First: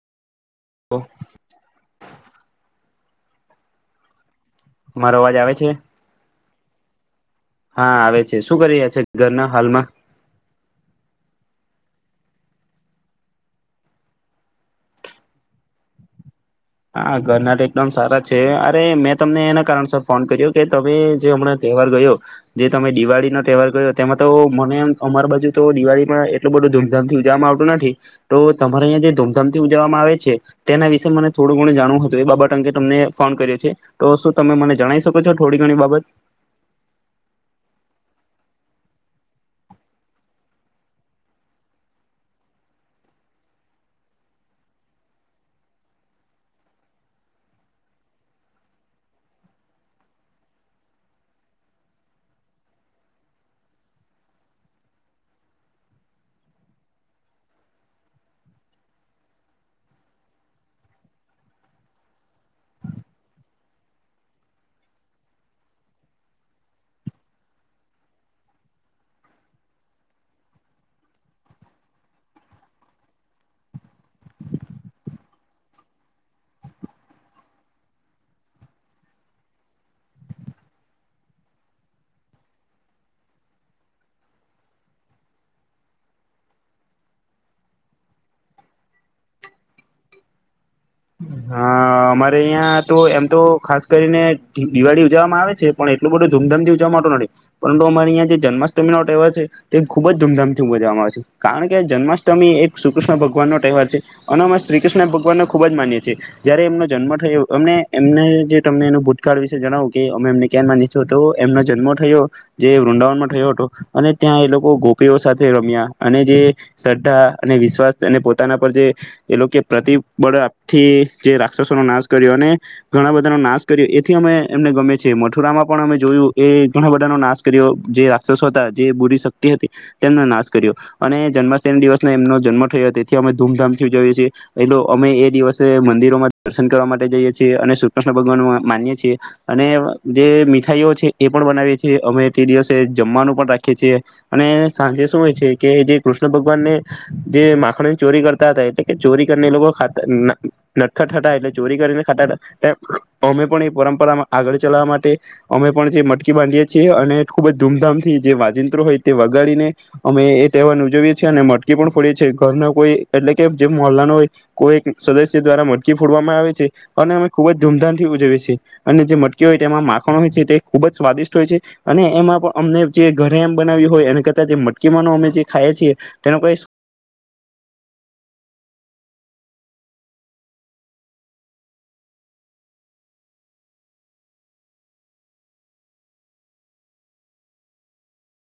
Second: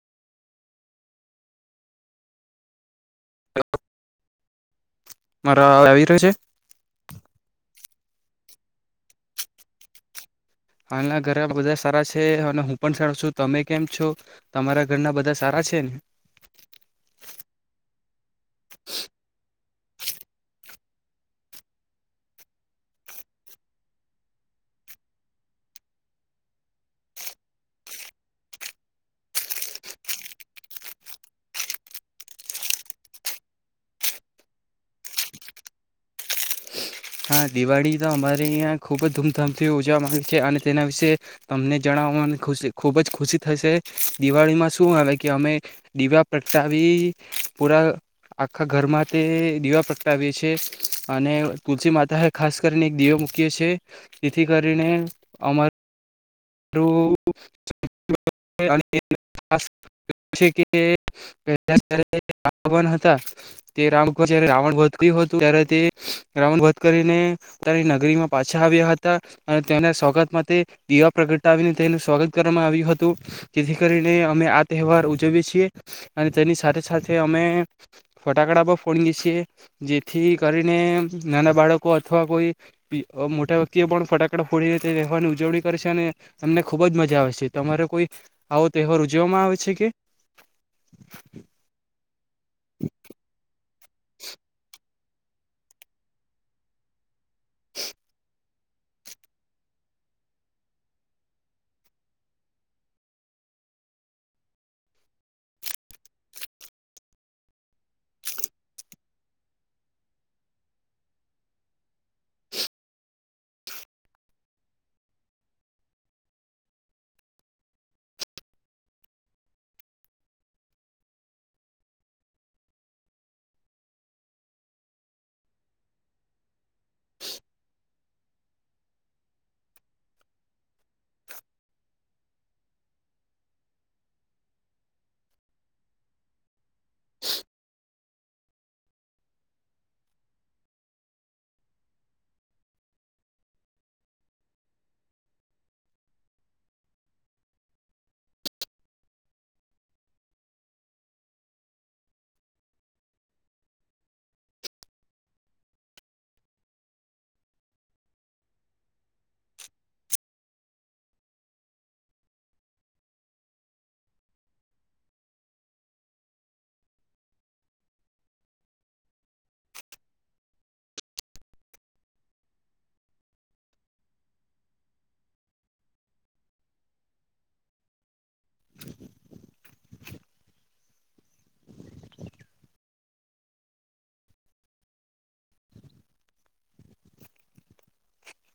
હ. મારો અવાજ આવે છે મારા આવી રહ્યો છે. હા આવે છે શું કરી રહ્યા છે ઘરના હાલમાં? હાલના ઘરમાં બધા સારા છે અને હું પણ સારું છું તમે કેમ છો તમારા ઘરના બધા સારા છે ને? હા ઘરના તો એકદમ સારા છે અરે મેં તમને એના કારણસર ફોન કર્યો કે તમે જે હમણાં તહેવાર ગયો જે તમે દિવાળીનો તહેવાર ગયો તેમાં તો મનેમ અમારા બાજુ તો દિવાળીમાં એટલું બધું ધૂમધામથી ઉજવવામાં આવતું નથી તો તમારે અહીંયા જે ધૂમધામથી ઉજવવામાં આવે છે તેના વિશે મને થોડું ઘણું જાણવું હતું એ બાબત અંગે તમને ફોન કર્યો છે તો શું તમે મને જણાવી શકો છો થોડી ઘણી બાબત હા દિવાળી તો અમારે અહીંયા ખૂબ જ ધૂમધામથી ઉજવવાવામાં આવે છે અને તેના વિશે તમને જણાવવામાં ખુશી ખૂબ જ ખુશી થશે. દિવાળીમાં શું આવે કે અમે દીવા પ્રગટાવી પૂરા આખા ઘરમાં તે દીવા પ્રગટાવીએ છીએ અને તુલસી માતા એ ખાસ કરીને એક દીવો મૂકીયે છે જેથી કરીને અમાર [unintelligible] હતા તે જ રાવણનું વધ થયું હતું ત્યારે તે રાવણ વધ કરીને તેની નગરીમાં પાછા આવ્યા હતા અને તેના સ્વાગતમાં તે દિવા પ્રગટાવીને તેનું સ્વાગત કરવામાં આવ્યું હતું. જેથી કરીને અમે આ તહેવાર ઉજવીએ છીએ અને તેની સાથે સાથે અમે ફટાકડા પણ ફોડીંએ છીએ જેથી કરીને નાના બાળકો અથવા કોઈ મોટા વ્યક્તિઓ પણ ફટાકડા ફોડીને તે તહેવારની ઉજવણી કરે છે. તમે તમને ખુબ જ મજા આવે છે તમારે કોઈ આવો તહેવાર ઉજવવામાં આવે છે કે? હા અમારે અયા તો એમ તો ખાસ કરીને દિવાળી ઉજવામાં આવે છે પણ એટલું બધું ધૂમધામથી ઉજવવામાં આવતું નથી પરંતુ અમારી આયા જે જન્માષ્ટમીનો તહેવાર છે તે ખૂબ જ ધૂમધામથી ઉજવામાં આવે છે કારણ કે જન્માષ્ટમી એક શ્રીકૃષ્ણ ભગવાન નો તહેવાર છે અને અમે શ્રીકૃષ્ણ ભગવાનને ખૂબ જ માનીયે છે. જયારે એમનો જન્મ થયો એમને એમને જે તમને એ ભૂતકાળ વિશે જણાવું કે અમે એમને ક્યા માની તો એમનો જન્મ થયો જે વૃંદાવનમાં થયો હતો અને ત્યાં એ લોકો ગોપીઓ સાથે રમ્યા અને જે શ્રદ્ધા અને વિશ્વાસ અને પોતાના પર જે એ લોકો પ્રતિબળ આપથી જે રાક્ષસોનો નાશ કર્યો અને ઘણા બધાનો નાશ કર્યો એથી અમે એમને ગમે છે મથુરામાં પણ અમે જોયું એ ઘણા બધાનો નાશ કર્યો જે રાક્ષસો હતા જે બુરી શક્તિ હતી તેમનો નાશ કર્યો અને જન્માષ્ટમ દિવસ એમનો જન્મ થયો તેથી અમે ધૂમધામથી જોઈએ છીએ એ અમે એ દિવસે મંદિર માં દર્શન કરવા માટે જઈએ છીએ અને શ્રી કૃષ્ણ ભગવાન માનીએ છીએ અને જે મીઠાઈઓ છે એ પણ બનાવીએ છીએ અમે તે દિવસે જમવાનું પણ રાખીએ છીએ અને સાંજે શું હોય છે કે જે કૃષ્ણ ભગવાનને જે માખણની ચોરી કરતા હતા એટલે કે ચોરી કરીને એ લોકો ખાત નટખટ હતા એટલે ચોરી કરીને ખાતાતા એમ અમે પણ એ પરંપરામાં આગળ ચલાવા માટે અમે પણ જે મટકી બાંધીએ છીએ અને ખુબ જ ધૂમધામથી જે વાજિંત્રો હોય તે વગાડીને અમે એ તહેવાર ઉજવીએ છીએ અને મટકી પણ ફોડીએ છીએ ઘરના કોઈ એટલે કે જે મોલા ન હોય કોઈ સદસ્ય દ્વારા મટકી ફોડવામાં આવે છે અને અમે ખૂબ જ ધૂમધામથી ઉજવીએ છે અને જે મટકી હોય તેમાં માખણ હોય છે તે ખૂબ જ સ્વાદિષ્ટ હોય છે અને એમાં પણ અમને જે ઘરે એમ બનાવ્યું હોય એ કરતા જે મટકી માનો અમે જે ખાઈએ છીએ તેનો કઈ સ [inaudible]